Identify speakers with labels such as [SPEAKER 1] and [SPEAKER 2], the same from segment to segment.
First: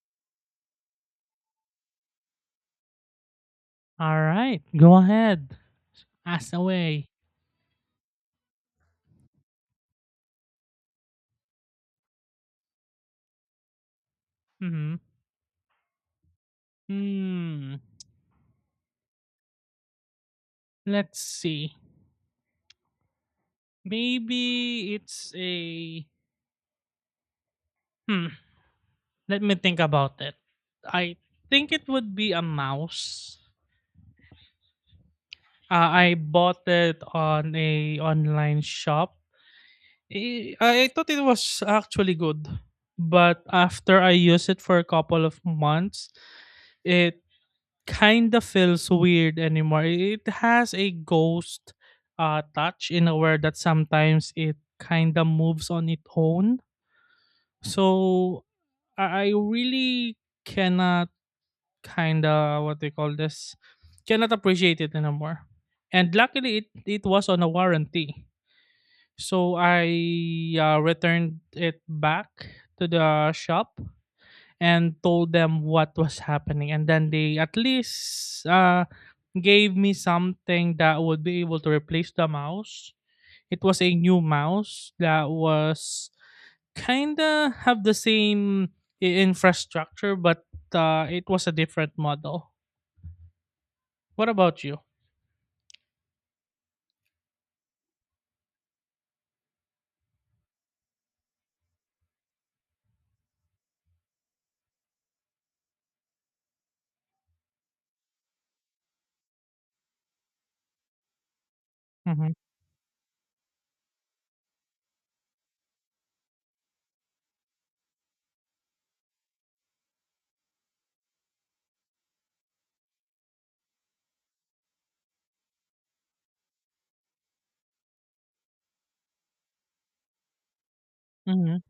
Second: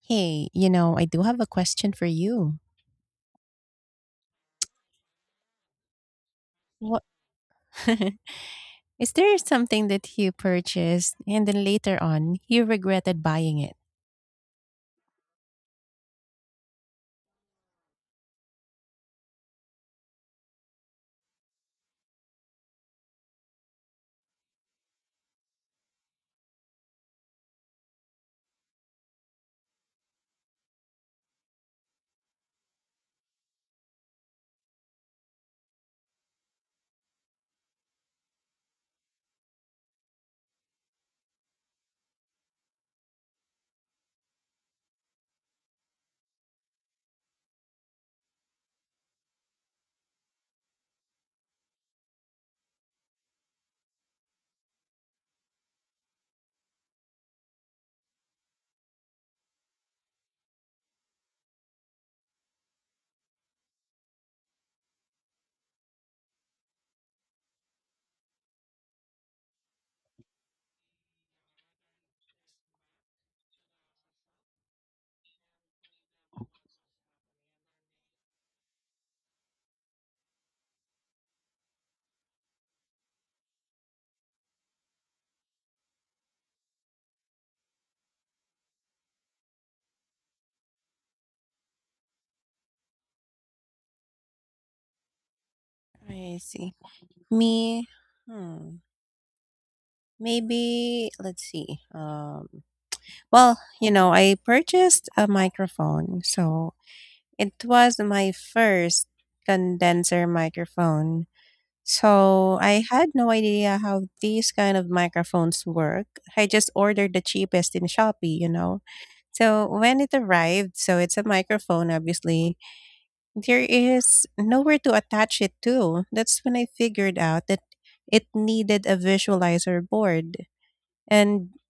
[SPEAKER 1] Hey, I do have a question for you.
[SPEAKER 2] All right, go ahead. Ask
[SPEAKER 1] What
[SPEAKER 2] away.
[SPEAKER 1] is there something that you purchased and then later on you regretted buying it?
[SPEAKER 2] Mm-hmm. Hmm. Let's see. Maybe it's a. Hmm. Let me think about it. I think it would be a mouse. I bought it on a online shop. I thought it was actually good, but after I used it for a couple of months, it kind of feels weird anymore. It has a ghost touch in a word that sometimes it kind of moves on its own. So I really cannot, kind of what they call this, cannot appreciate it anymore. And luckily, it was on a warranty. So I returned it back to the shop and told them what was happening. And then they at least gave me something that would be able to replace the mouse. It was a new mouse that was kinda have the same infrastructure, but it was a different model. What about you?
[SPEAKER 1] I see. Me, hmm, maybe let's see. I purchased a microphone, so it was my first condenser microphone.
[SPEAKER 2] Hmm.
[SPEAKER 1] So I had no idea how these kind of microphones work. I just ordered the cheapest in Shopee, So when it arrived, so it's a microphone obviously. There is nowhere to attach it to. That's when I figured out that it needed a visualizer board. And
[SPEAKER 2] Hmm.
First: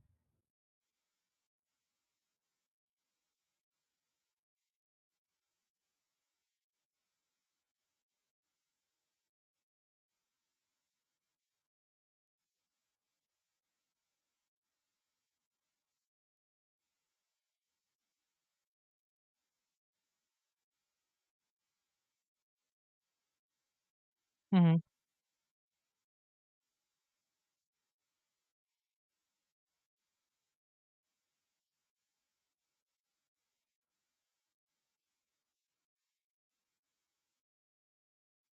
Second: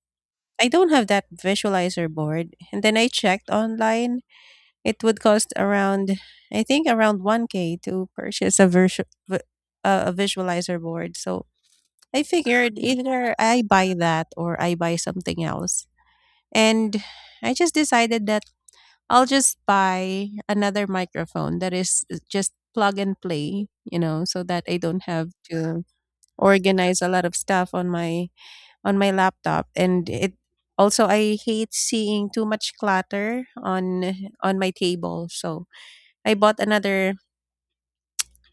[SPEAKER 1] I don't have that visualizer board. And then I checked online. It would cost around, I think, around 1k to purchase a a visualizer board. So I figured either I buy that or I buy something else. And I just decided that I'll just buy another microphone that is just plug and play, so that I
[SPEAKER 2] Hmm.
[SPEAKER 1] don't have to organize a lot of stuff on my laptop, and it also, I hate seeing too much clutter on my table. So I bought another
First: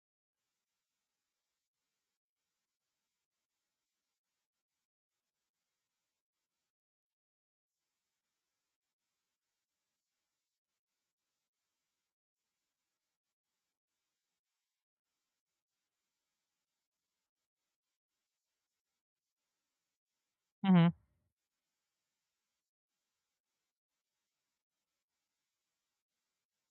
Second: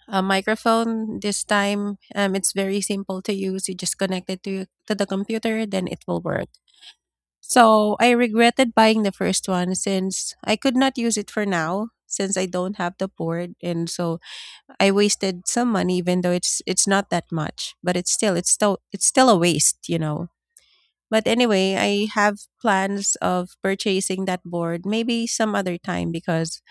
[SPEAKER 1] a microphone this time. It's very simple to use. You just connect it to the computer, then it will work. So I regretted buying the first one since I could not use it for now since I don't have the board, and so I wasted some money even though it's not that much, but it's still a waste,
[SPEAKER 2] Hmm.
[SPEAKER 1] But anyway, I have plans of purchasing that board maybe some other time because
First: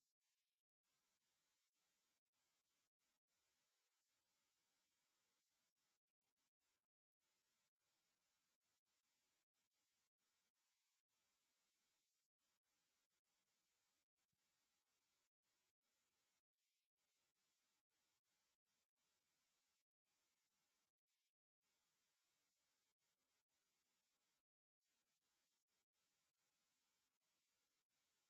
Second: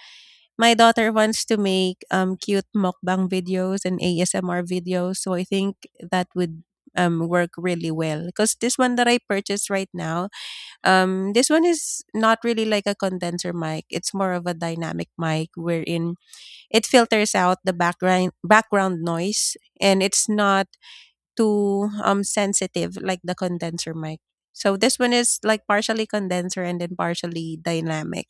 [SPEAKER 1] my daughter wants to make, cute mukbang videos and ASMR videos, so I think that would, work really well. Cause this one that I purchased right now, this one is not really like a condenser mic. It's more of a dynamic mic wherein it filters out the background noise and it's not too, sensitive like the condenser mic. So this one is like partially condenser and then partially dynamic,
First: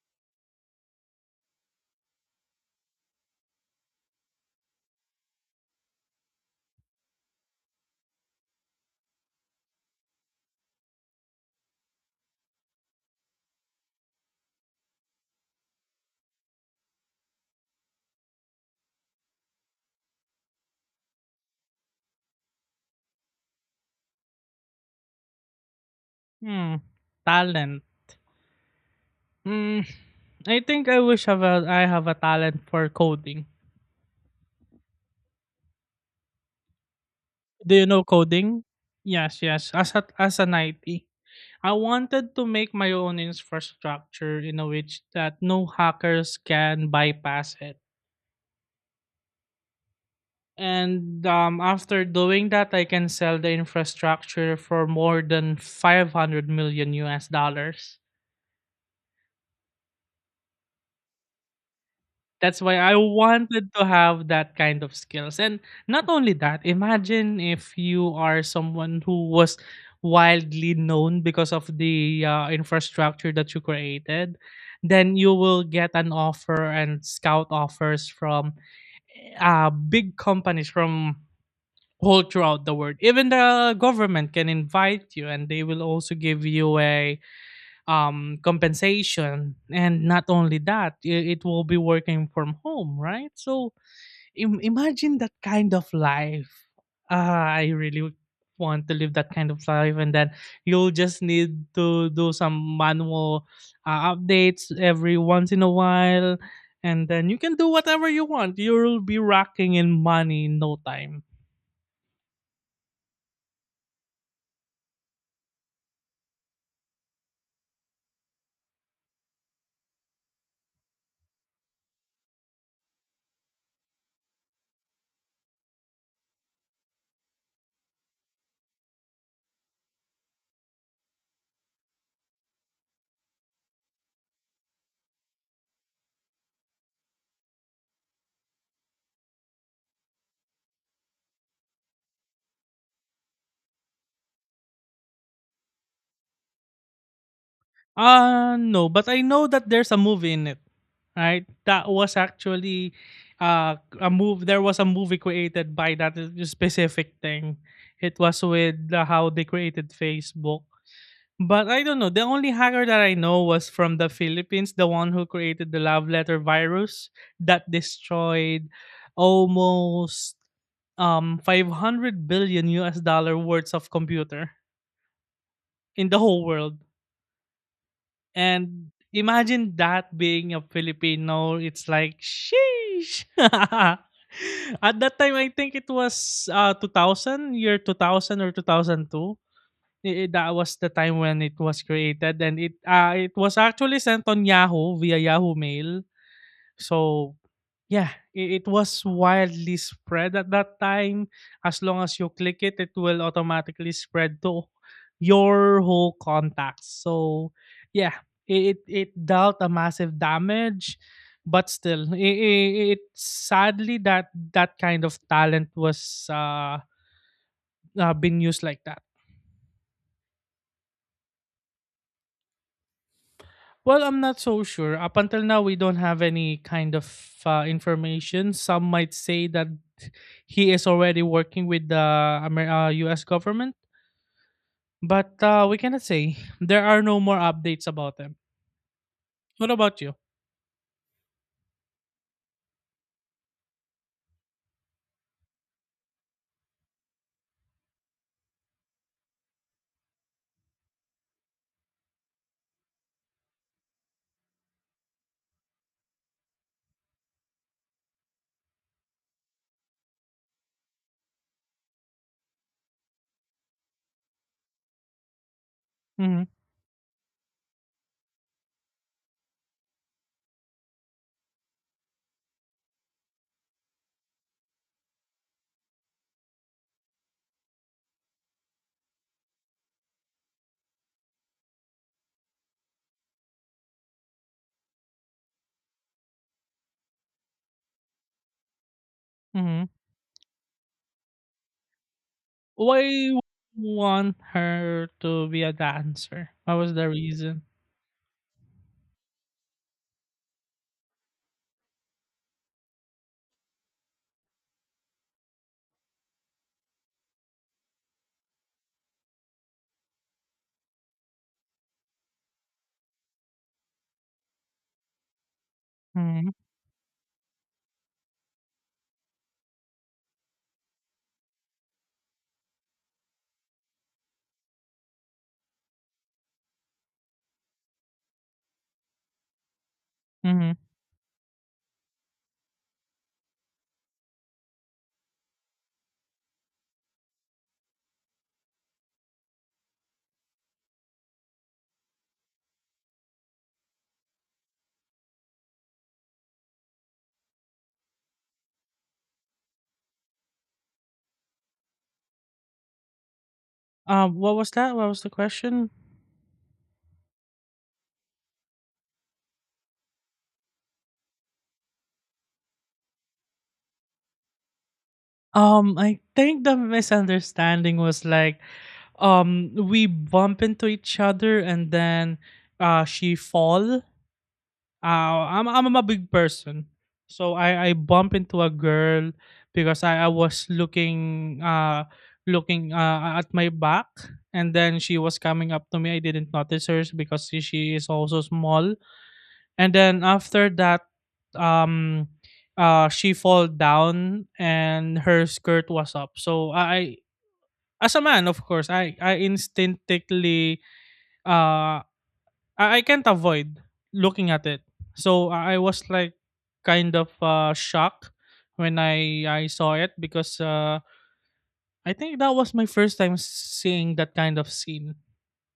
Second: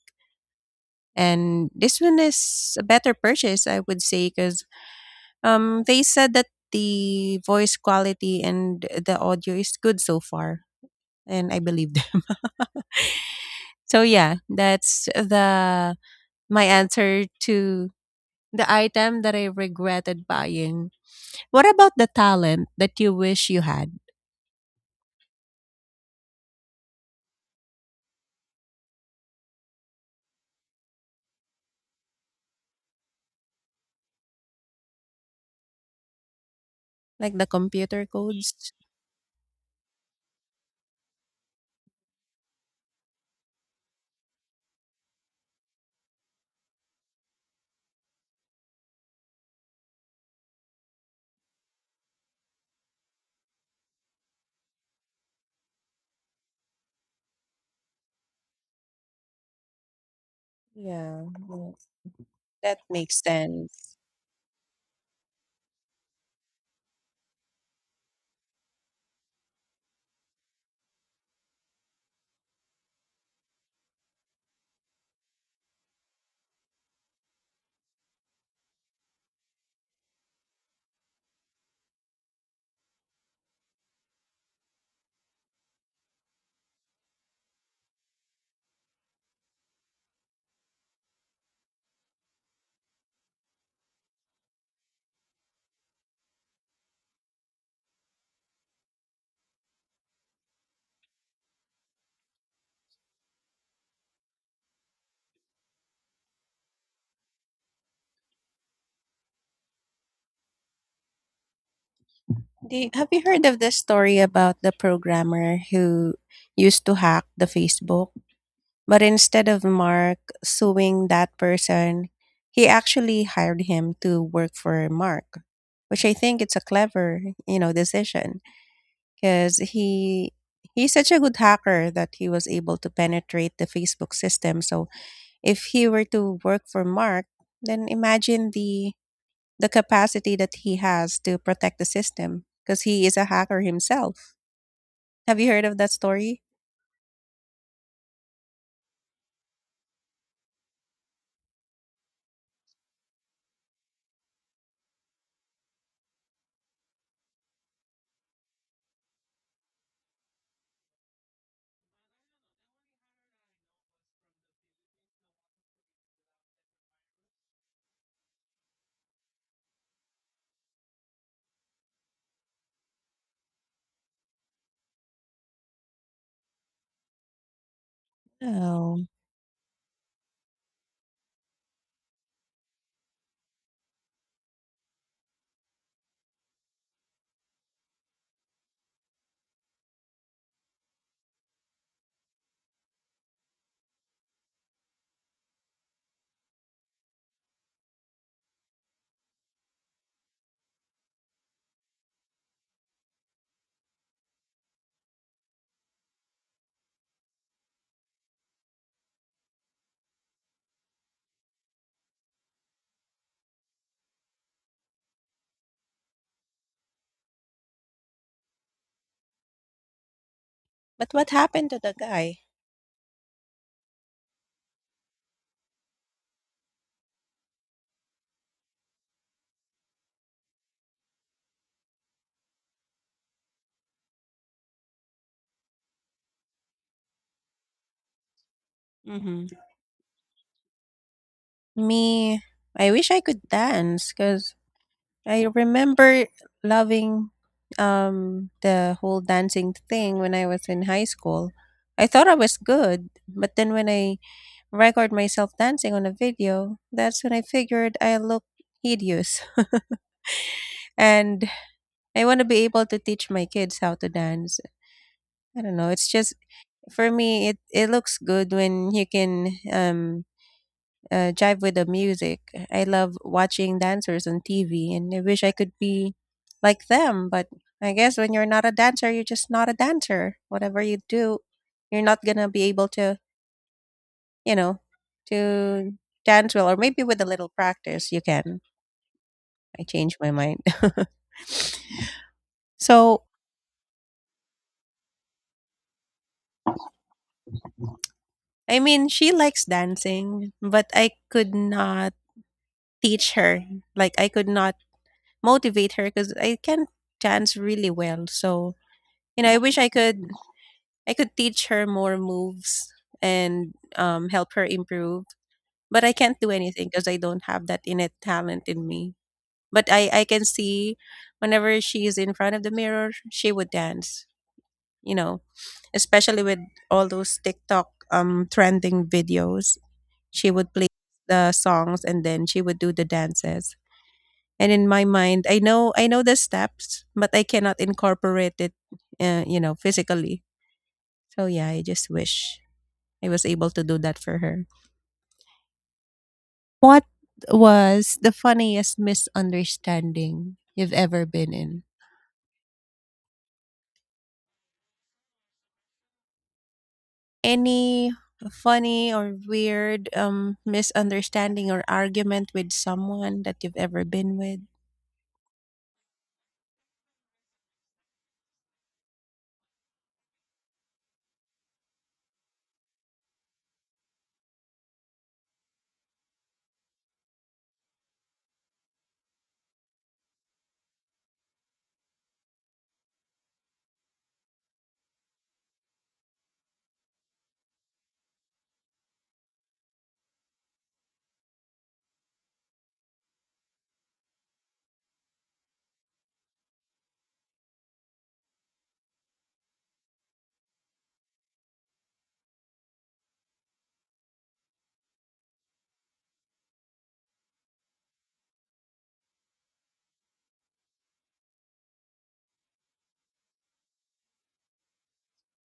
[SPEAKER 1] and this one is a better purchase, I would say, because um, they said that the voice quality and the audio is good so far, and I believe them. So yeah, that's the my answer to the item that I regretted buying. What about the talent that you wish you had?
[SPEAKER 2] Hmm, talent. Hmm, I think I wish have I have a talent for coding.
[SPEAKER 1] Like the
[SPEAKER 2] Do you know
[SPEAKER 1] computer codes?
[SPEAKER 2] coding? Yes, yes. As as an IT, I wanted to make my own infrastructure in a which that no hackers can bypass it. And after doing that, I can sell the infrastructure for more than 500 million US dollars.
[SPEAKER 1] Yeah, yeah,
[SPEAKER 2] That's why
[SPEAKER 1] that
[SPEAKER 2] I
[SPEAKER 1] makes
[SPEAKER 2] wanted to
[SPEAKER 1] sense.
[SPEAKER 2] have that kind of skills. And not only that, imagine if you are someone who was wildly known because of the infrastructure that you created, then you will get an offer and scout offers from big companies from all throughout the world. Even the government can invite you and they will also give you a compensation. And not only that, it will be working from home, right? So imagine that kind of life. Ah, I really would want to live that kind of life, and then you'll just need to do some manual updates every once in a while, and then you can do whatever you want. You'll be rocking in money in no time.
[SPEAKER 1] Do you- have you heard of the story about the programmer who used to hack the Facebook? But instead of Mark suing that person, he actually hired him to work for Mark, which I think it's a clever, decision because he's such a good hacker that he was able to penetrate the Facebook system. So if he were to work for Mark, then imagine the capacity that he has to protect the system because he is a hacker himself. Have you heard of that story?
[SPEAKER 2] No, but I know that there's a movie in it, right? That was actually a move. There was a movie created by that specific thing. It was with how they created Facebook. But I don't know. The only hacker that I know was from the Philippines, the one who created the love letter virus that destroyed almost 500 billion US dollar worth of computer in the whole world. And
[SPEAKER 1] Oh,
[SPEAKER 2] imagine that being a Filipino, it's like sheesh. At that time I think it was 2000, year 2000 or 2002. I that was the time when it was created and it was actually sent on Yahoo via Yahoo Mail. So, yeah, I it was wildly spread at that time. As long as you click it, it will automatically spread to your whole contacts. So, yeah, it it dealt a massive damage, but still, it sadly that that kind of talent was been used like that.
[SPEAKER 1] but what happened to the guy?
[SPEAKER 2] Well, I'm not so sure. Up until now, we don't have any kind of information. Some might say that he is already working with the US government, but we cannot say. There are no more updates about him.
[SPEAKER 1] Hmm.
[SPEAKER 2] What about you?
[SPEAKER 1] Me, I wish I could dance because I remember loving the whole dancing thing when I was in high school. I thought I was good, but then when I record myself dancing on a video, that's when I figured I look hideous. And I want to be able to teach my kids how to dance. I don't know. It's just
[SPEAKER 2] Mm-hmm.
[SPEAKER 1] for me, it looks good when you can jive with the music. I love watching dancers on TV, and I wish I could be like them. But I guess when you're not a dancer, you're just not a dancer. Whatever you do, you're not going to be able to, you know, to dance well. Or maybe with a little practice, you can. I
[SPEAKER 2] Mm-hmm.
[SPEAKER 1] changed my mind.
[SPEAKER 2] Why
[SPEAKER 1] So,
[SPEAKER 2] would you want her to be a dancer? What was the reason?
[SPEAKER 1] I mean, she likes dancing, but I could not teach her. Like, I could not motivate her because I can't dance really well. So, you know, I wish I could teach her more moves and help her improve, but I can't
[SPEAKER 2] Mm-hmm.
[SPEAKER 1] do anything because I don't have that innate talent in me. But I can see whenever she is in front of the mirror, she would dance. You know, especially with all those TikTok um, trending videos, she
[SPEAKER 2] Mm-hmm.
[SPEAKER 1] would play the songs and then she would do the dances, and in my mind, I know the steps but I cannot incorporate it, physically. So yeah, I just wish I was able to do that for her. What was the funniest misunderstanding you've ever been in?
[SPEAKER 2] What was that? What was the question?
[SPEAKER 1] Any funny or weird misunderstanding or argument with someone that you've ever been with?
[SPEAKER 2] I think the misunderstanding was like, we bump into each other and then, she fall. I'm a big person, so I bump into a girl because I was looking looking at my back and then she was coming up to me. I didn't notice her because she is also small, and then after that um she fall down and her skirt was up, so i, as a man, of course I instinctively, uh I can't avoid looking at it. So I was like kind of shocked when I saw it because I think that was my first time seeing that kind of scene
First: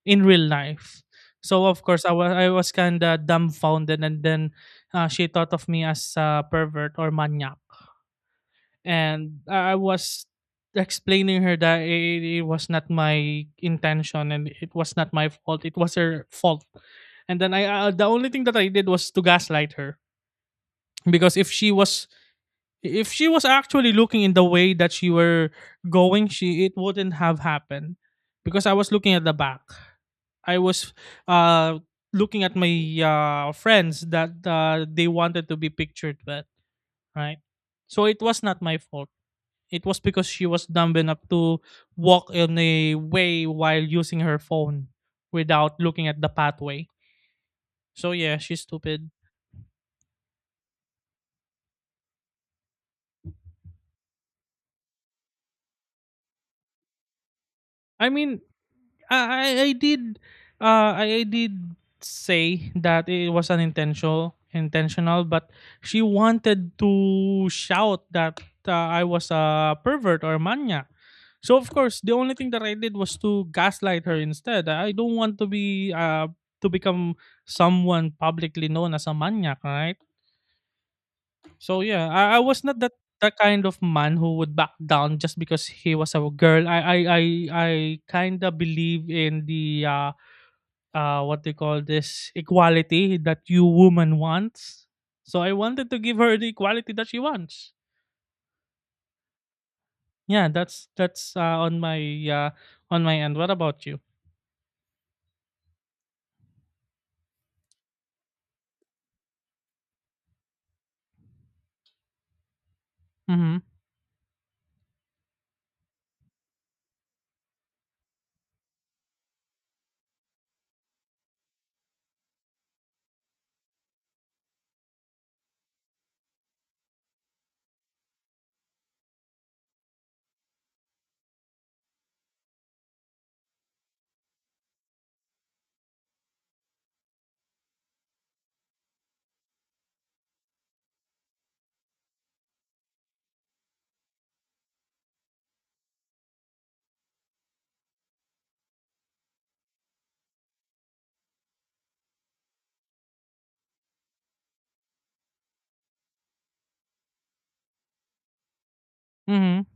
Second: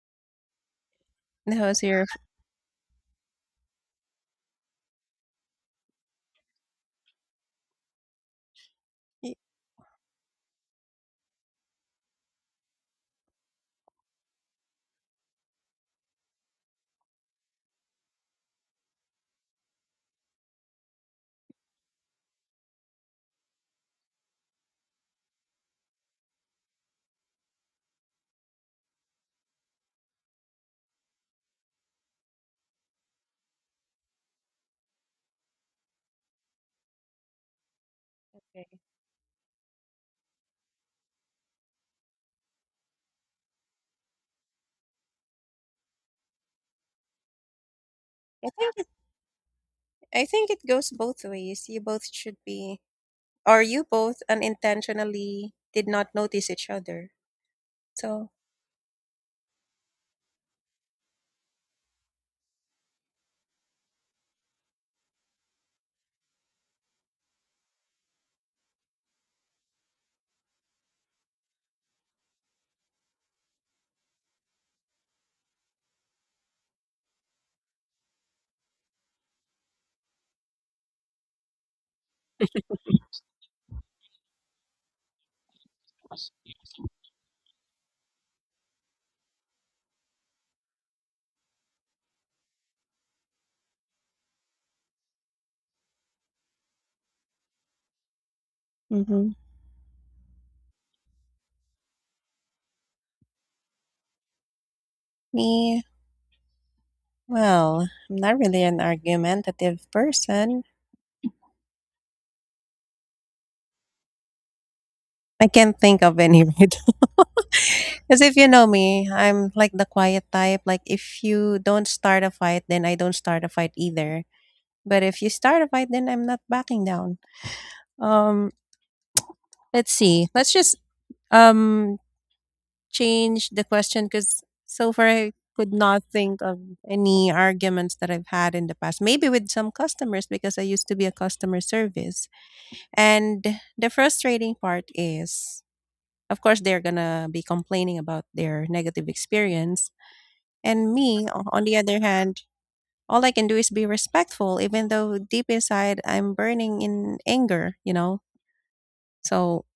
[SPEAKER 2] in real life.
[SPEAKER 1] That
[SPEAKER 2] So
[SPEAKER 1] was
[SPEAKER 2] of
[SPEAKER 1] your.
[SPEAKER 2] course I was kind of dumbfounded. And then she thought of me as a pervert or maniac. And I was explaining her that it was not my intention and it was not my fault. It was her fault. And then I, the only thing that I did was to gaslight her, because if she was actually looking in the way that she were going, she it wouldn't have happened, because I was looking at the back. I was uh looking at my friends that they wanted to be pictured with, right? So it was not
[SPEAKER 1] Right.
[SPEAKER 2] my fault. It was because she was dumb enough to walk in a way while using her phone without looking at the pathway. So yeah,
[SPEAKER 1] I
[SPEAKER 2] she's
[SPEAKER 1] think it,
[SPEAKER 2] stupid.
[SPEAKER 1] I think it goes both ways. You both should be, or you both unintentionally did not notice each other.
[SPEAKER 2] I
[SPEAKER 1] So,
[SPEAKER 2] mean, Uh, I I did I did say that it was unintentional intentional, but she wanted to shout that I was a pervert or mania. So of course the only thing that I did was to gaslight her instead. I don't want to be to become someone publicly known as a maniac, right? So yeah, I was not that that kind of man who would back down just because he was a girl. I kinda believe in the what they call this equality that you woman wants. So I wanted to give her the equality that she wants.
[SPEAKER 1] mm-hmm.
[SPEAKER 2] Yeah, that's uh on my end. What about you?
[SPEAKER 1] Me, well, I'm not really an argumentative person.
[SPEAKER 2] Mhm.
[SPEAKER 1] I can't think of any. Right. Because if you know me, I'm like the quiet type. Like if you don't start a fight, then I don't start a fight either. But if you start a fight, then I'm not backing down. Um, let's see. Let's just um, change the question because so far I could not think of any arguments that I've had in the past. Maybe with some customers because I used to be a customer service. And the frustrating part is, of course, they're going to be complaining about their negative experience. And me, o- on the other hand, all I can do is be respectful, even though deep inside I'm burning in anger, you know? So,
[SPEAKER 2] Mhm.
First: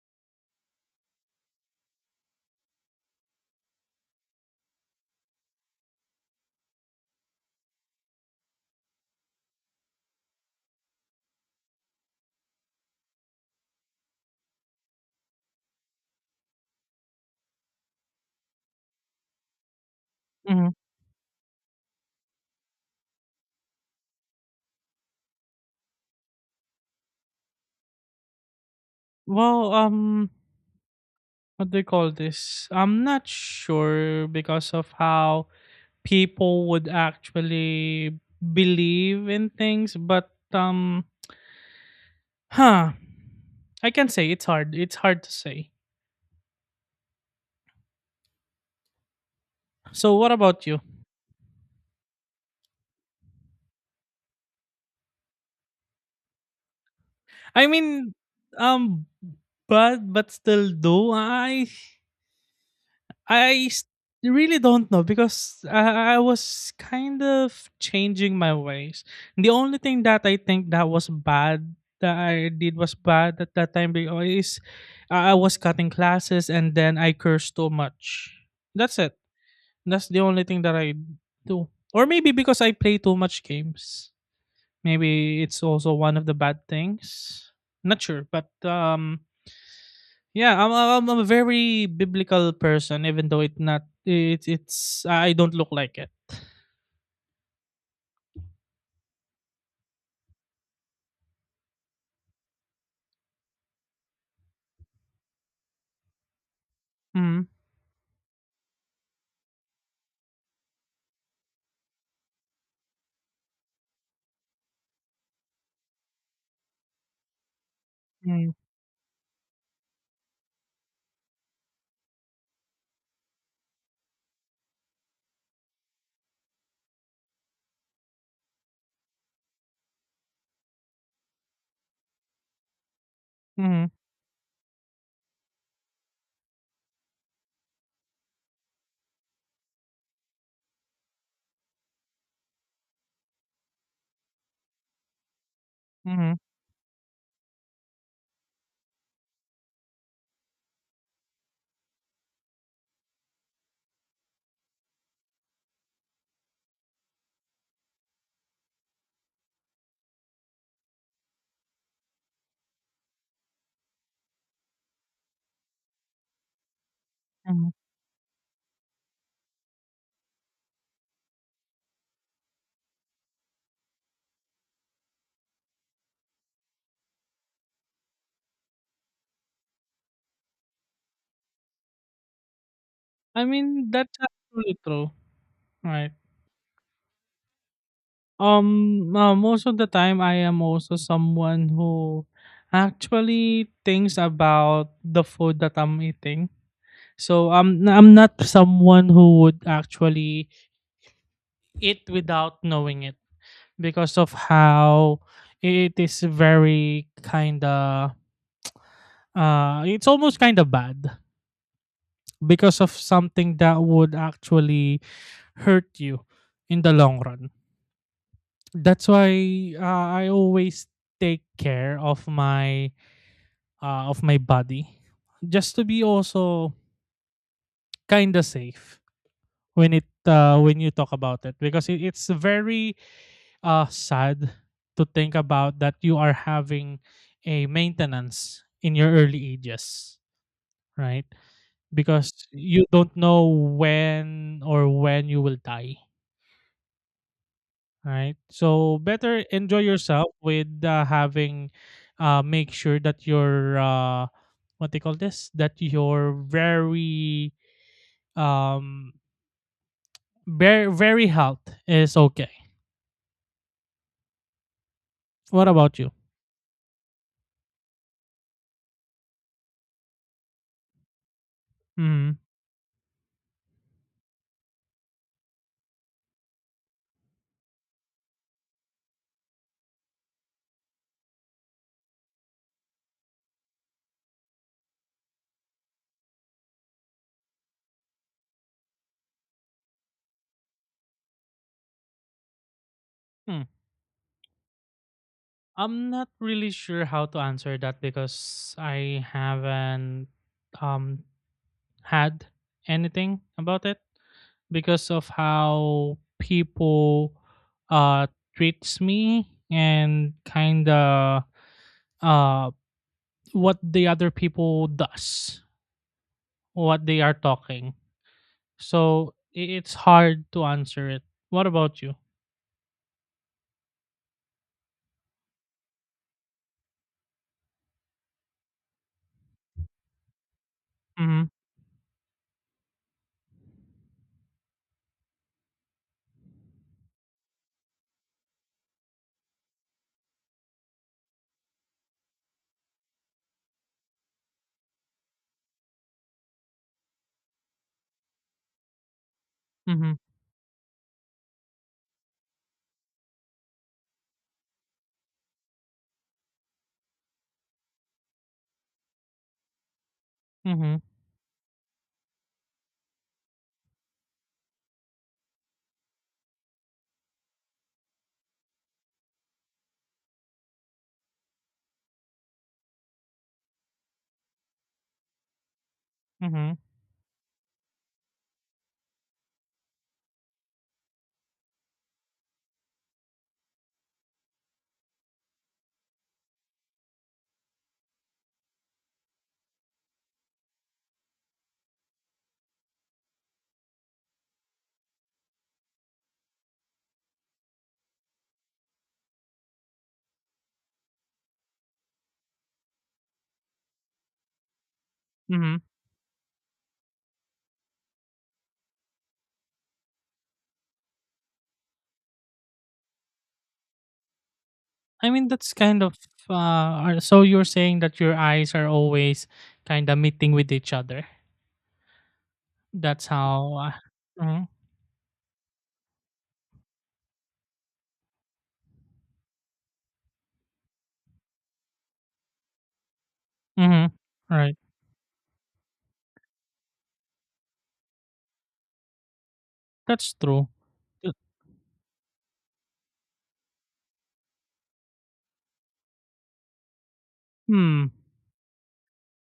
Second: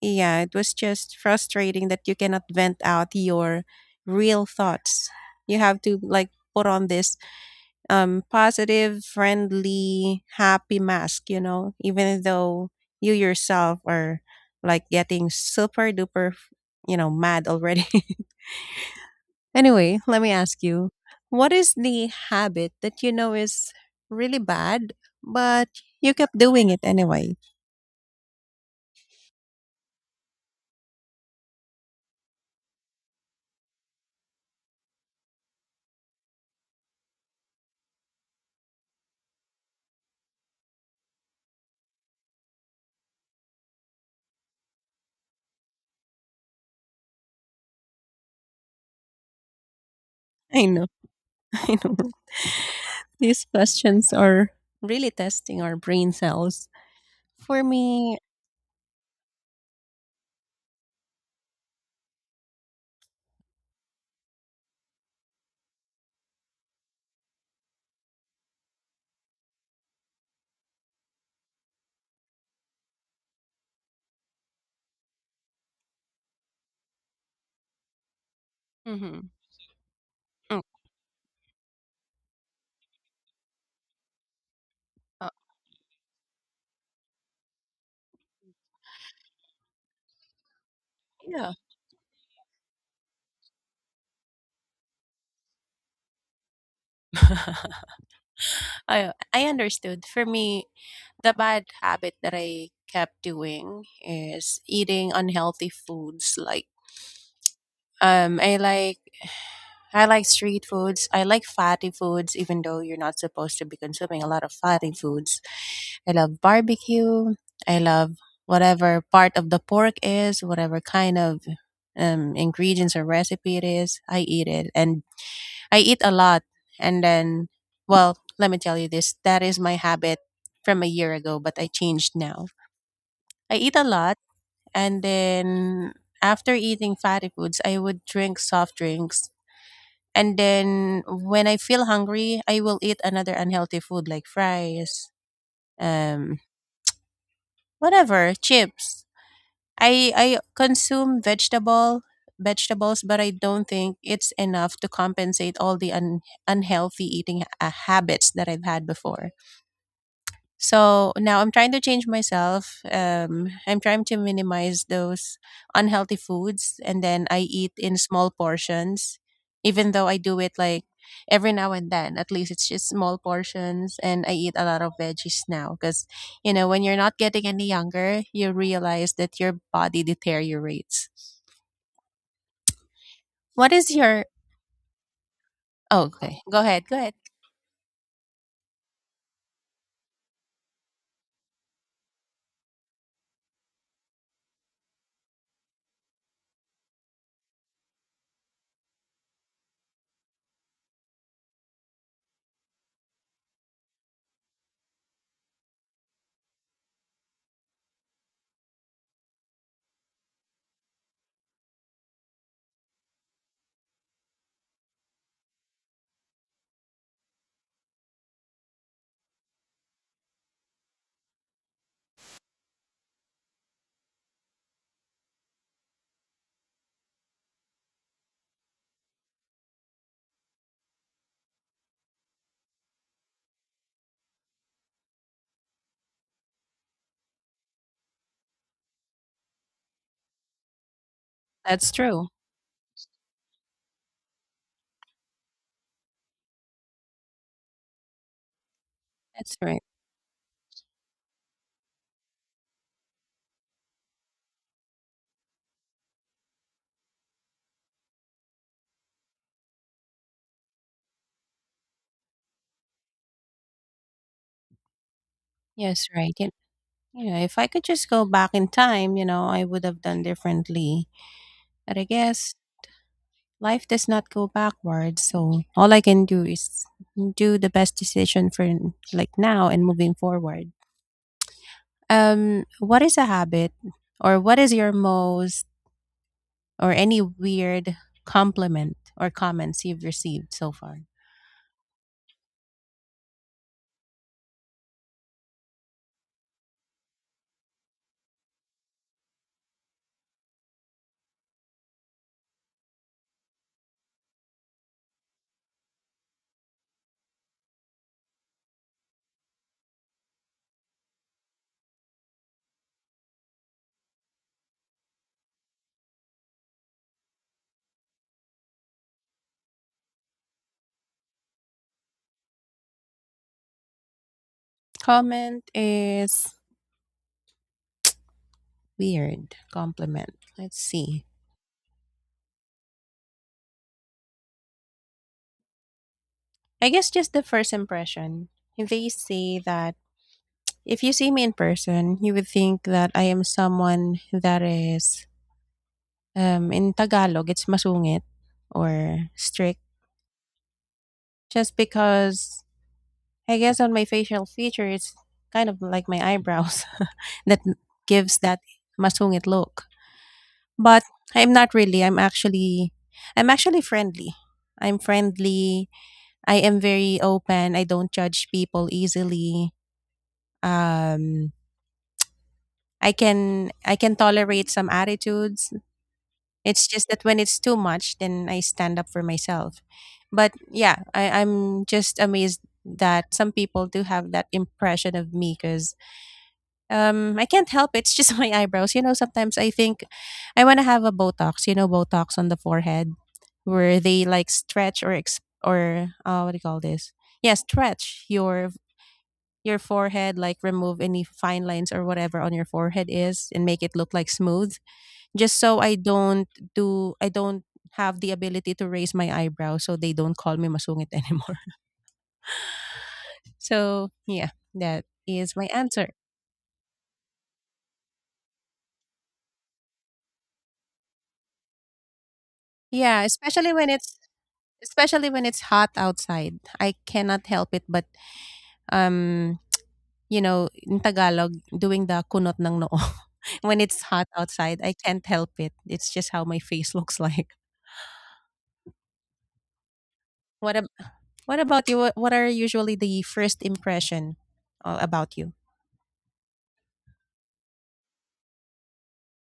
[SPEAKER 1] yeah, it was just frustrating that you cannot vent out your real thoughts. You have to like put on this um, positive, friendly, happy mask, you know, even though you yourself are like getting super duper, mad already. Anyway, let me ask
[SPEAKER 2] Mhm.
[SPEAKER 1] you, what is the habit that you know is really bad, but you kept doing it anyway?
[SPEAKER 2] Well, what do you call this? I'm not sure because of how people would actually believe in things, but huh. I can say it's hard. It's hard to say. So what
[SPEAKER 1] I
[SPEAKER 2] about you?
[SPEAKER 1] know. I know. These questions are really testing our brain cells. For
[SPEAKER 2] I mean,
[SPEAKER 1] me,
[SPEAKER 2] um, but still, though, I s- really don't know because I was kind of changing my ways. The only thing that I think that was bad that I did was bad at that time is I was cutting classes and then I cursed too much. That's it. That's the only thing that I do. Or maybe because I play too much games. Maybe it's also one of the bad things. Not sure, but yeah, I'm a very biblical person, even though it not it it's I don't look like it.
[SPEAKER 1] I understood. For me, the bad habit that I kept doing is eating unhealthy foods. Like
[SPEAKER 2] Mhm,
[SPEAKER 1] I like I like street foods. I like fatty foods, even though you're not supposed to be consuming a lot of fatty foods. I love barbecue. I love
[SPEAKER 2] mhm,
[SPEAKER 1] whatever part of the pork is, whatever kind of ingredients or recipe it is. I eat it, and I eat a lot, and then well, let me tell you this, that is my habit from a year ago, but I changed now. I eat a
[SPEAKER 2] mhm,
[SPEAKER 1] lot and then after eating fatty foods, I would drink soft drinks. And then when I feel hungry, I will eat another unhealthy food like fries,
[SPEAKER 2] mhm,
[SPEAKER 1] um, whatever, chips. I consume vegetables, but I don't think it's enough to compensate all the unhealthy eating habits that I've had before. So now I'm trying to change myself. I'm trying to minimize those unhealthy foods and then I
[SPEAKER 2] mhm.
[SPEAKER 1] eat in small portions, even though I do it like every now and then. At least it's just small portions and I eat a lot of veggies now because, you know, when you're not getting any younger, you realize that your body deteriorates.
[SPEAKER 2] I
[SPEAKER 1] What is
[SPEAKER 2] mean, that's
[SPEAKER 1] your.
[SPEAKER 2] actually true,
[SPEAKER 1] Oh,
[SPEAKER 2] right?
[SPEAKER 1] okay. Go ahead. Go ahead.
[SPEAKER 2] Most of the time, I am also someone who actually thinks about the food that I'm eating. So I'm not someone who would actually it without knowing it, because of how it is very kind of, it's almost kind of bad because of something that would actually hurt you in the long run. That's why, I always take care of my, of my body, just to be also kind of safe when it, when you talk about it, because it's very sad to think about that you are having a maintenance in your early ages, right?
[SPEAKER 1] That's true.
[SPEAKER 2] Because you don't know when or when you will die, right? So better
[SPEAKER 1] That's
[SPEAKER 2] enjoy
[SPEAKER 1] right.
[SPEAKER 2] yourself with, having make sure that your, what they call this, that your very um health is okay. What about
[SPEAKER 1] Yes,
[SPEAKER 2] you?
[SPEAKER 1] right. Yeah, if I could just go back in time, you know, I would have done differently. But I
[SPEAKER 2] Mhm.
[SPEAKER 1] guess life does not go backwards, so all I can do is do the best decision for n- like now and moving forward. What is a habit or what is your most or any weird compliment or comments you've received so far?
[SPEAKER 2] I'm not really sure how to answer that because I haven't um had anything about it because of how people uh treats me, and kind of uh what the other people does, what they are talking. So it's hard to answer it. What about you?
[SPEAKER 1] Comment is weird. Compliment. Let's see.
[SPEAKER 2] Mm-hmm.
[SPEAKER 1] I guess just the first impression. They say that if you see me in person, you would think that I am someone that is, in Tagalog, it's masungit or strict,
[SPEAKER 2] Mm-hmm.
[SPEAKER 1] just because I guess on my facial feature, it's kind of like my eyebrows that gives that masungit look.
[SPEAKER 2] Mm-hmm.
[SPEAKER 1] But I'm not really. I'm actually friendly. I'm friendly. I am very open. I don't judge people easily. Um, I can tolerate some attitudes.
[SPEAKER 2] Mm-hmm.
[SPEAKER 1] It's just that when it's too much, then I stand up for myself. But yeah, I'm just amazed that some people do have that impression of me because I can't help it. It's just my eyebrows. You know, sometimes I think I want to have a Botox, you know, Botox on the forehead where they like stretch or, ex- or what do you call this? Yeah, stretch your forehead like remove any fine lines or whatever on your forehead is and make it look like smooth just
[SPEAKER 2] Mm-hmm.
[SPEAKER 1] so I don't do I don't have the ability to raise my eyebrows so they don't call me masungit anymore. So yeah, that
[SPEAKER 2] I mean,
[SPEAKER 1] is my
[SPEAKER 2] that's kind
[SPEAKER 1] answer.
[SPEAKER 2] of so you're saying that your eyes are always kind of meeting with each other.
[SPEAKER 1] Yeah,
[SPEAKER 2] That's how. Mm-hmm,
[SPEAKER 1] especially when it's hot outside. I cannot help it but um in Tagalog, doing the kunot ng noo. When it's
[SPEAKER 2] mm-hmm,
[SPEAKER 1] hot
[SPEAKER 2] right.
[SPEAKER 1] outside, I can't help it. It's just how my face looks like.
[SPEAKER 2] That's true.
[SPEAKER 1] What
[SPEAKER 2] Uh,
[SPEAKER 1] What about you? What are usually the first impression about you?
[SPEAKER 2] Hmm.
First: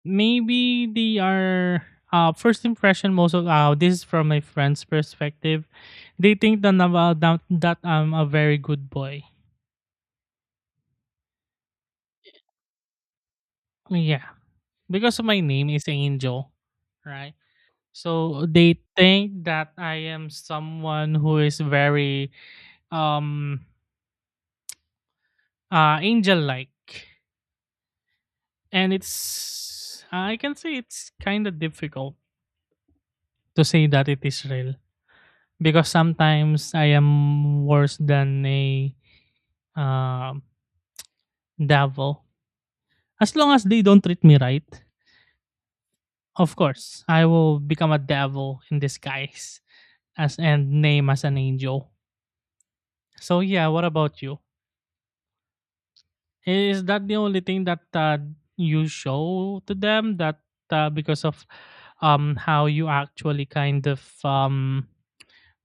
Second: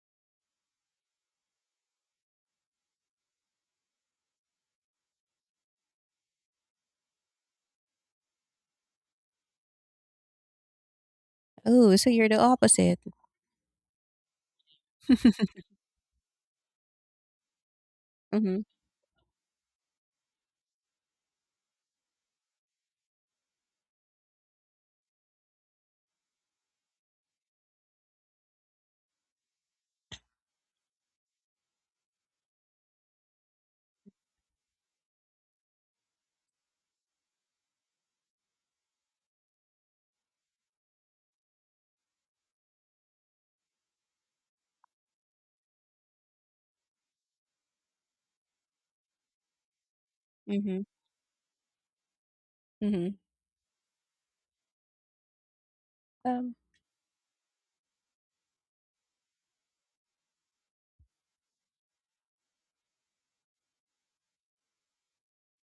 [SPEAKER 2] Maybe they are. First impression. Most of, this is from my friend's perspective. They think that I'm, that I'm a very good boy.
[SPEAKER 1] Oh, so you're the opposite.
[SPEAKER 2] Yeah, because my name is Angel, right? So
[SPEAKER 1] Mm-hmm.
[SPEAKER 2] they think that I am someone who is very um angel like. And it's I can say it's kind of difficult to say that it is real, because sometimes I am worse than a, uh, devil. As long as they don't treat me right, of course I will become a devil in disguise, as and
[SPEAKER 1] Mm-hmm.
[SPEAKER 2] name as an angel.
[SPEAKER 1] Mm-hmm.
[SPEAKER 2] So yeah, what about you?
[SPEAKER 1] Um,
[SPEAKER 2] Is that the only thing that, you show to them that, because of how you actually kind of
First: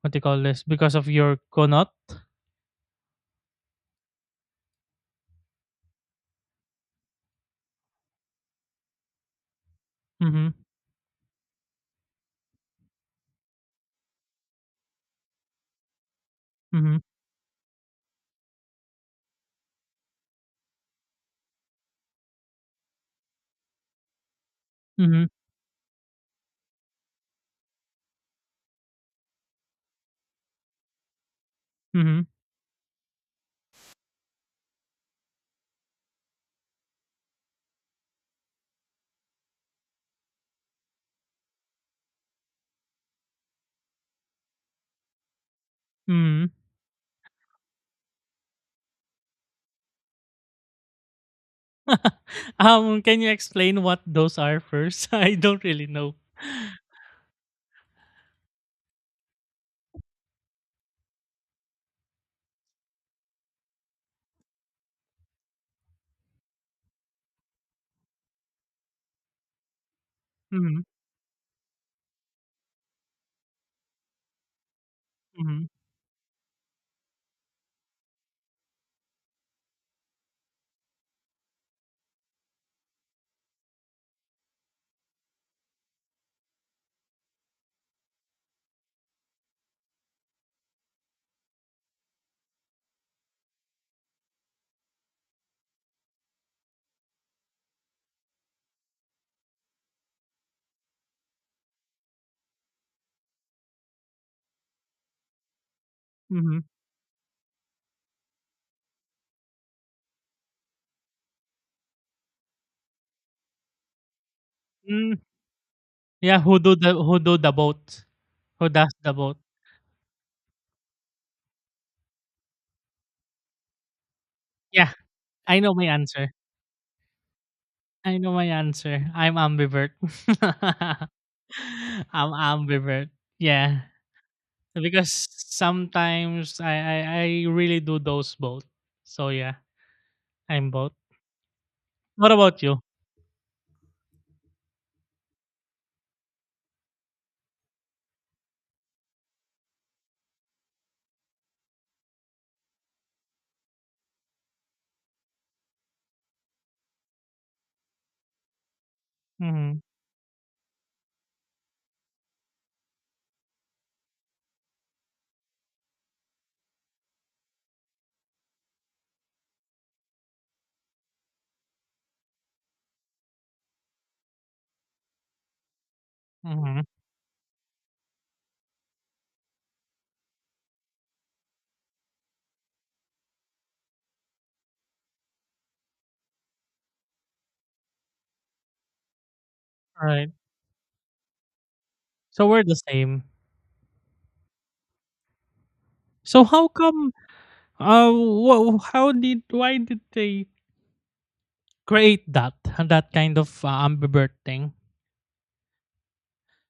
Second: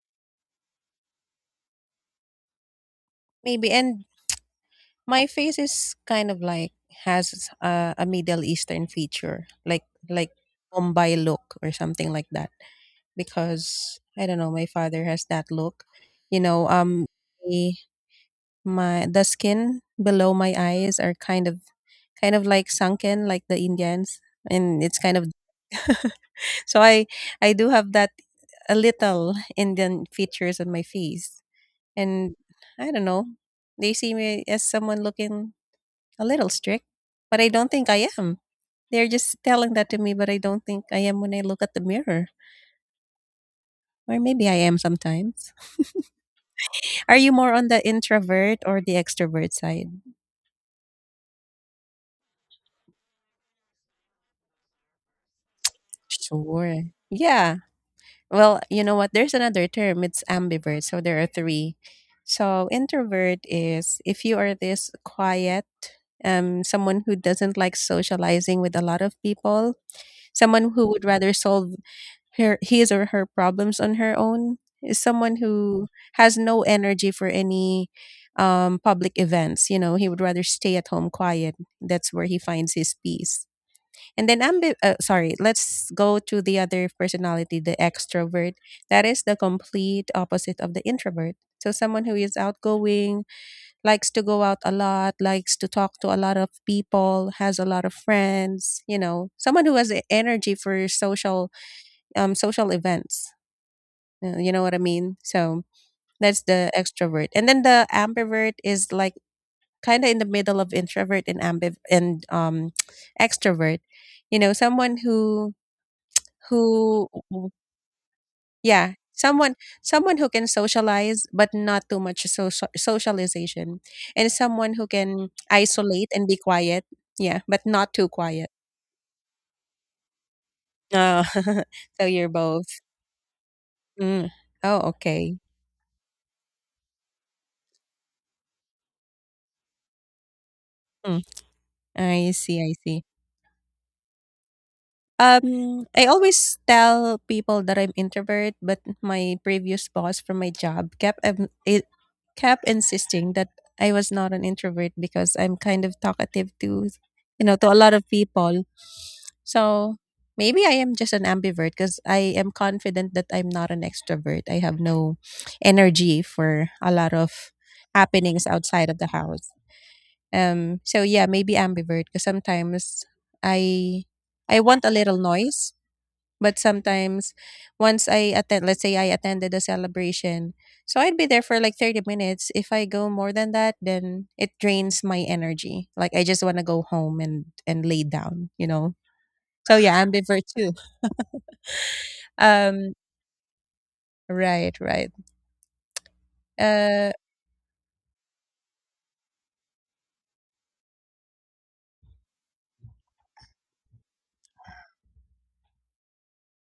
[SPEAKER 2] what do you call this, because of your konot?
[SPEAKER 1] Maybe. And my face is kind of like has a Middle Eastern feature, like
[SPEAKER 2] Mhm.
[SPEAKER 1] Mumbai look or something like that. Because I don't know, my father has that look. You know,
[SPEAKER 2] Mhm.
[SPEAKER 1] the, my the skin below my eyes are kind of like sunken, like the Indians, and it's kind
[SPEAKER 2] Mhm.
[SPEAKER 1] of so I do have that a little Indian features on my face,
[SPEAKER 2] Mhm.
[SPEAKER 1] and I don't know. They see me as someone looking a little strict, but I don't think I am. They're just telling that to me, but I don't think I am when I look at the mirror. Or maybe I am sometimes.
[SPEAKER 2] Mhm.
[SPEAKER 1] Are you more on the introvert or the extrovert side?
[SPEAKER 2] Can you explain what those are first? I don't really know.
[SPEAKER 1] Sure. Yeah. Well, you know what? There's another term. It's ambivert. So there are three. So introvert is if you are this quiet, someone who doesn't like socializing with a lot of people, someone
[SPEAKER 2] Mhm.
[SPEAKER 1] who would rather solve her his or her problems on her own is someone
[SPEAKER 2] Mhm.
[SPEAKER 1] who has no energy for any public events. You know, he would rather stay at home quiet. That's where he finds his peace. And then sorry, let's go to the other personality, the extrovert. That is the complete opposite of the introvert. So someone who is outgoing, likes to go out a lot, likes to talk to a lot of people, has a lot of friends, you know, someone who has energy for social social events. You know what I mean? So that's
[SPEAKER 2] Mhm.
[SPEAKER 1] the extrovert. And then the ambivert is like kind of in the middle of introvert and ambiv and extrovert. You know, someone
[SPEAKER 2] Mm.
[SPEAKER 1] who
[SPEAKER 2] Yeah,
[SPEAKER 1] who
[SPEAKER 2] who do
[SPEAKER 1] w-
[SPEAKER 2] the boat? Who
[SPEAKER 1] yeah,
[SPEAKER 2] does the boat?
[SPEAKER 1] someone someone who can socialize but not too much social socialization and someone who
[SPEAKER 2] Yeah,
[SPEAKER 1] can
[SPEAKER 2] I know my
[SPEAKER 1] isolate and
[SPEAKER 2] answer.
[SPEAKER 1] be quiet. Yeah, but not too
[SPEAKER 2] I know my
[SPEAKER 1] quiet.
[SPEAKER 2] answer. I'm ambivert.
[SPEAKER 1] Oh, so you're
[SPEAKER 2] I'm
[SPEAKER 1] both.
[SPEAKER 2] ambivert. Yeah,
[SPEAKER 1] Mm. Oh,
[SPEAKER 2] because
[SPEAKER 1] okay.
[SPEAKER 2] sometimes I really do those both. So yeah, I'm both.
[SPEAKER 1] Mm. I
[SPEAKER 2] What
[SPEAKER 1] see,
[SPEAKER 2] about
[SPEAKER 1] I
[SPEAKER 2] you?
[SPEAKER 1] see. I always tell people that I'm introvert, but my previous boss from my job kept it kept insisting that I was not an introvert because I'm kind of talkative to, you know, to a lot of people.
[SPEAKER 2] Mm-hmm.
[SPEAKER 1] So maybe I am just an ambivert because I am confident that I'm not an extrovert. I have no energy for a lot of happenings outside of the house. So yeah, maybe ambivert because sometimes I I want a little noise, but
[SPEAKER 2] Mm-hmm.
[SPEAKER 1] sometimes once I attend, let's say I attended a celebration, so I'd be there for like 30 minutes. If I go more than that, then it drains my energy. Like I just want to go home and lay down, you know. So yeah,
[SPEAKER 2] All right.
[SPEAKER 1] ambivert too.
[SPEAKER 2] So we're the
[SPEAKER 1] Um,
[SPEAKER 2] same.
[SPEAKER 1] right, right.
[SPEAKER 2] So how
[SPEAKER 1] Uh,
[SPEAKER 2] come? How did why did they create that that kind of ambivert thing?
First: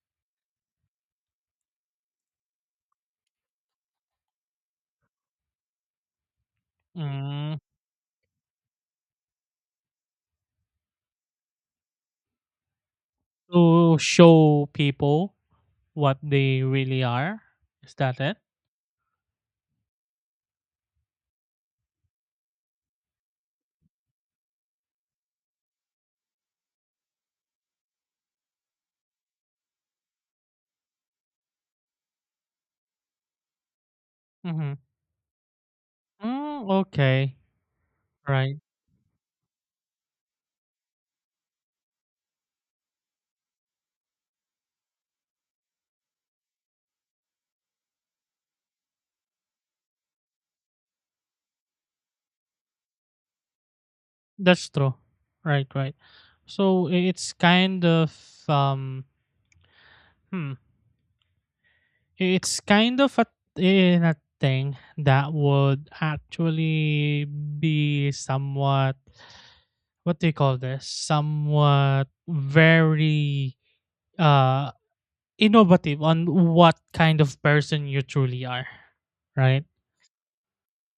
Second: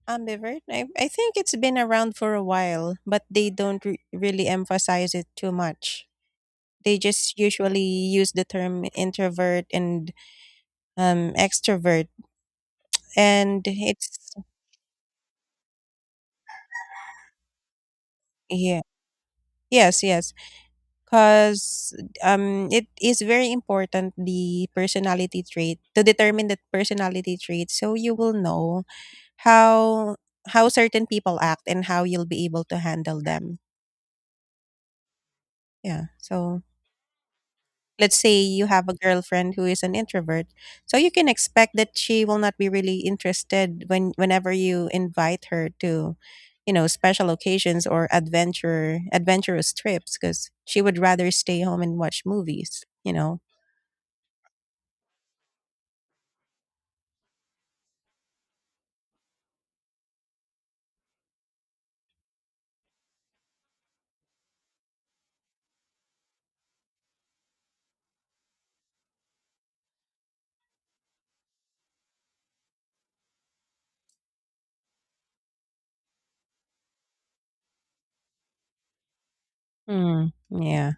[SPEAKER 1] Ambivert. I think it's been around for a while, but they don't really emphasize it too much. They just
[SPEAKER 2] Mm,
[SPEAKER 1] usually use the term introvert and extrovert. And
[SPEAKER 2] to
[SPEAKER 1] it's
[SPEAKER 2] show people what they really are? Is that it?
[SPEAKER 1] yeah, yes, yes, because it is very important the personality trait, to determine the personality trait, so you will know how how certain people act and how you'll be able to handle them.
[SPEAKER 2] Mm-hmm.
[SPEAKER 1] Yeah, so
[SPEAKER 2] Mm, okay.
[SPEAKER 1] let's say
[SPEAKER 2] Right.
[SPEAKER 1] you have a girlfriend who is an introvert. So you can expect that she will not be really interested when whenever you invite her to, you know, special occasions or adventure adventurous trips because she would rather stay home and watch movies, you know.
[SPEAKER 2] That's true. Right, right. So it's kind of um hmm. It's kind of a, in a thing that would actually be somewhat, what do you call this, somewhat very uh innovative on what kind of person you truly are, right?
[SPEAKER 1] Mm, yeah,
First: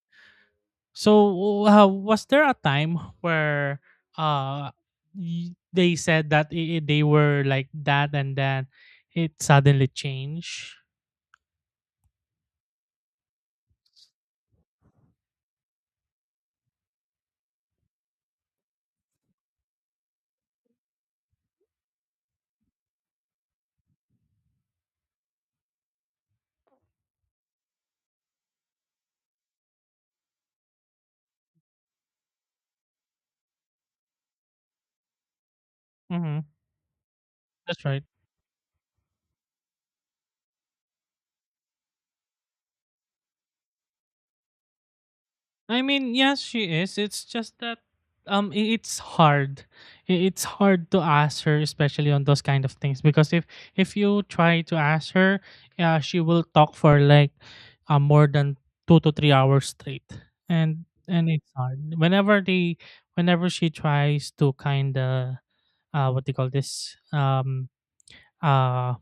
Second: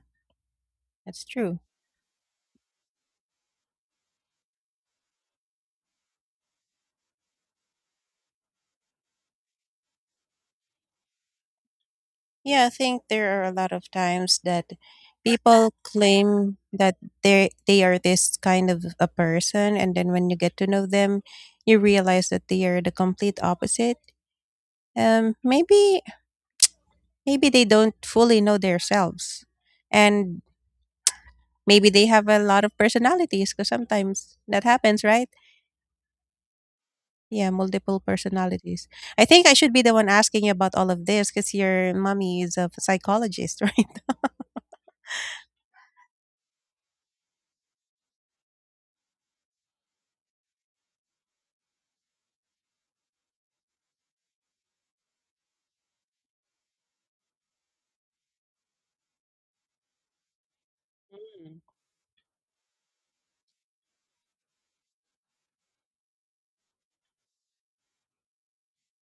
[SPEAKER 1] that's true.
[SPEAKER 2] So, was there a time where uh they said that they were like that and then it suddenly changed?
[SPEAKER 1] Yeah, I think there are a lot of times that people claim that they are this kind of a person, and then when you get to know them you realize that they are the complete opposite. Maybe maybe they don't fully know themselves, and maybe they have a lot of personalities because sometimes that happens, right?
[SPEAKER 2] Mhm.
[SPEAKER 1] Yeah,
[SPEAKER 2] That's
[SPEAKER 1] multiple
[SPEAKER 2] right.
[SPEAKER 1] personalities. I think I should be the one asking you about all of this because your mommy is a psychologist. Right?
[SPEAKER 2] I mean, yes, she is. It's just that it's hard. I- It's hard to ask her, especially on those kind of things, because if you try to ask her, yeah, she will talk for like, more than 2 to 3 hours straight. And it's hard. Whenever they, whenever she tries to kind of, what do you call this? Uh,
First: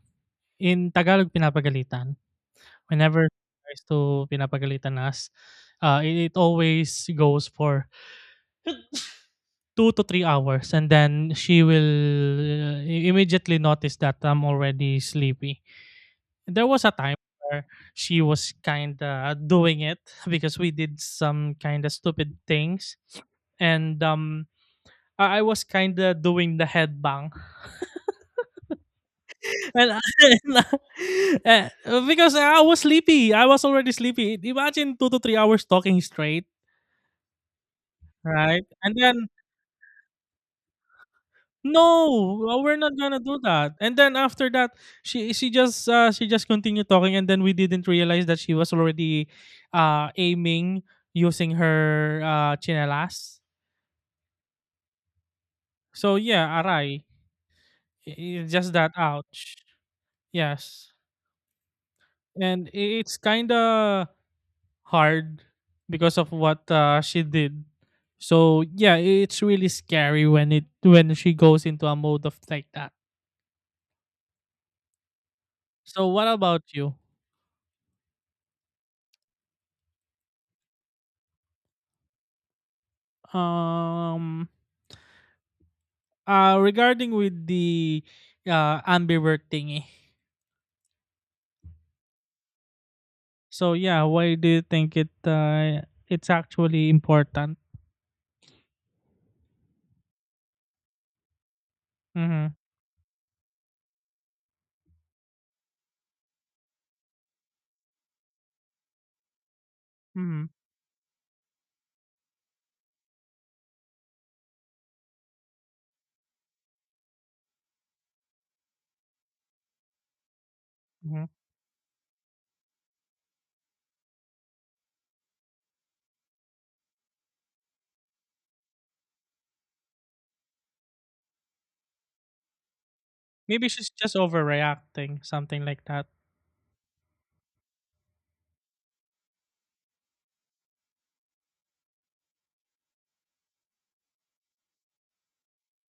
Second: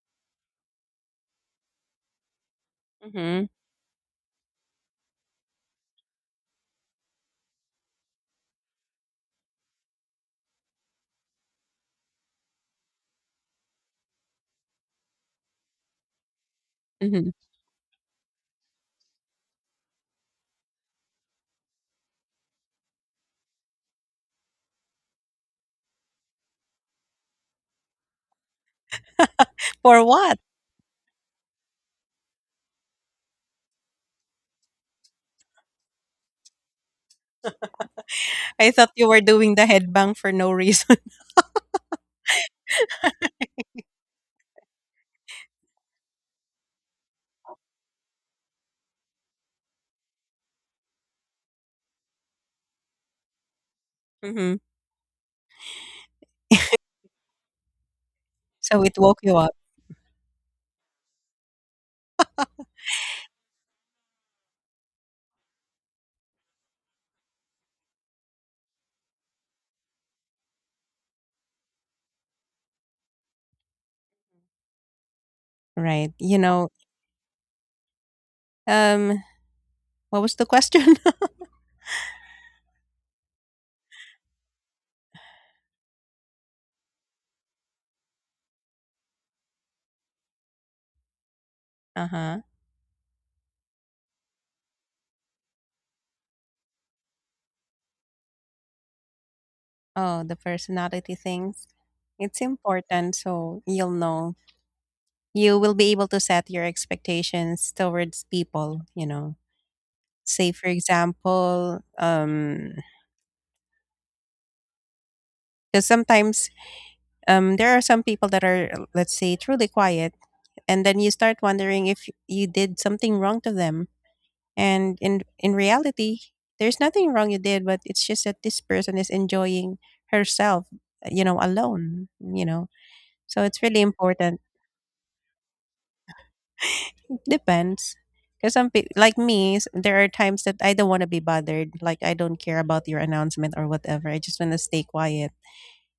[SPEAKER 2] in Tagalog, pinapagalitan. Whenever
[SPEAKER 1] Mm-hmm.
[SPEAKER 2] tries to pinapagalitan us, it always goes for 2 to 3 hours, and then she will, immediately notice that I'm already sleepy. There was a time
[SPEAKER 1] Mhm.
[SPEAKER 2] where she was kind of doing it because we did some kind of stupid things, and I was kind of doing the headbang. Well,
[SPEAKER 1] For what?
[SPEAKER 2] eh, because I was sleepy. I was already sleepy. Imagine 2 to 3 hours talking straight, right?
[SPEAKER 1] I thought
[SPEAKER 2] And
[SPEAKER 1] you were
[SPEAKER 2] then,
[SPEAKER 1] doing the headbang for no reason.
[SPEAKER 2] "No, well, we're not gonna do that." And then after that, she just continued talking, and then we didn't realize that she was already, aiming using her, tsinelas.
[SPEAKER 1] Hmm.
[SPEAKER 2] So yeah, aray. I I just
[SPEAKER 1] So
[SPEAKER 2] that
[SPEAKER 1] it woke you up,
[SPEAKER 2] ouch. Yes. And I it's kinda hard because of what, she did. So yeah, it's really scary when it, when she goes into a mode of like that. So
[SPEAKER 1] right?
[SPEAKER 2] what
[SPEAKER 1] You
[SPEAKER 2] about
[SPEAKER 1] know,
[SPEAKER 2] you?
[SPEAKER 1] um, what was the question?
[SPEAKER 2] Um, regarding with the, ambivert thingy.
[SPEAKER 1] Uh huh.
[SPEAKER 2] So yeah, why do you think it, it's actually important?
[SPEAKER 1] Oh, the personality things. It's
[SPEAKER 2] Mm-hmm,
[SPEAKER 1] important, so you'll know. You will be able to set your expectations towards people. You know.
[SPEAKER 2] mm-hmm,
[SPEAKER 1] Say, for example, because sometimes there are some people that are, let's say, truly quiet, and then you
[SPEAKER 2] hmm.
[SPEAKER 1] start wondering if you did something wrong to them. And in reality, there's nothing wrong you did, but it's just that this person is enjoying herself, you know, alone, you know. So it's
[SPEAKER 2] Maybe
[SPEAKER 1] really
[SPEAKER 2] she's just
[SPEAKER 1] important.
[SPEAKER 2] overreacting, something like that.
[SPEAKER 1] It depends. Because some people, like me, there are times that I don't want to be bothered. Like I don't care about your announcement or whatever. I just want to stay quiet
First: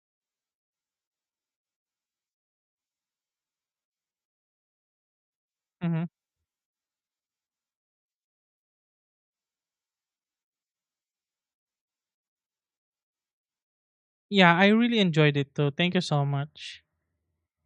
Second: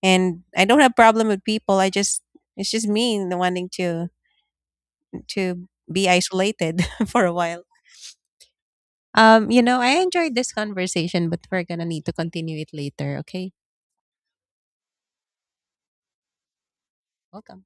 [SPEAKER 1] and I don't have problem with people. I just it's just me wanting to
[SPEAKER 2] Mm-hmm.
[SPEAKER 1] be isolated for a while. You know, I enjoyed this conversation, but we're gonna need to continue it later. Okay,
[SPEAKER 2] Yeah, I really enjoyed it too. Thank you so much.
[SPEAKER 1] welcome.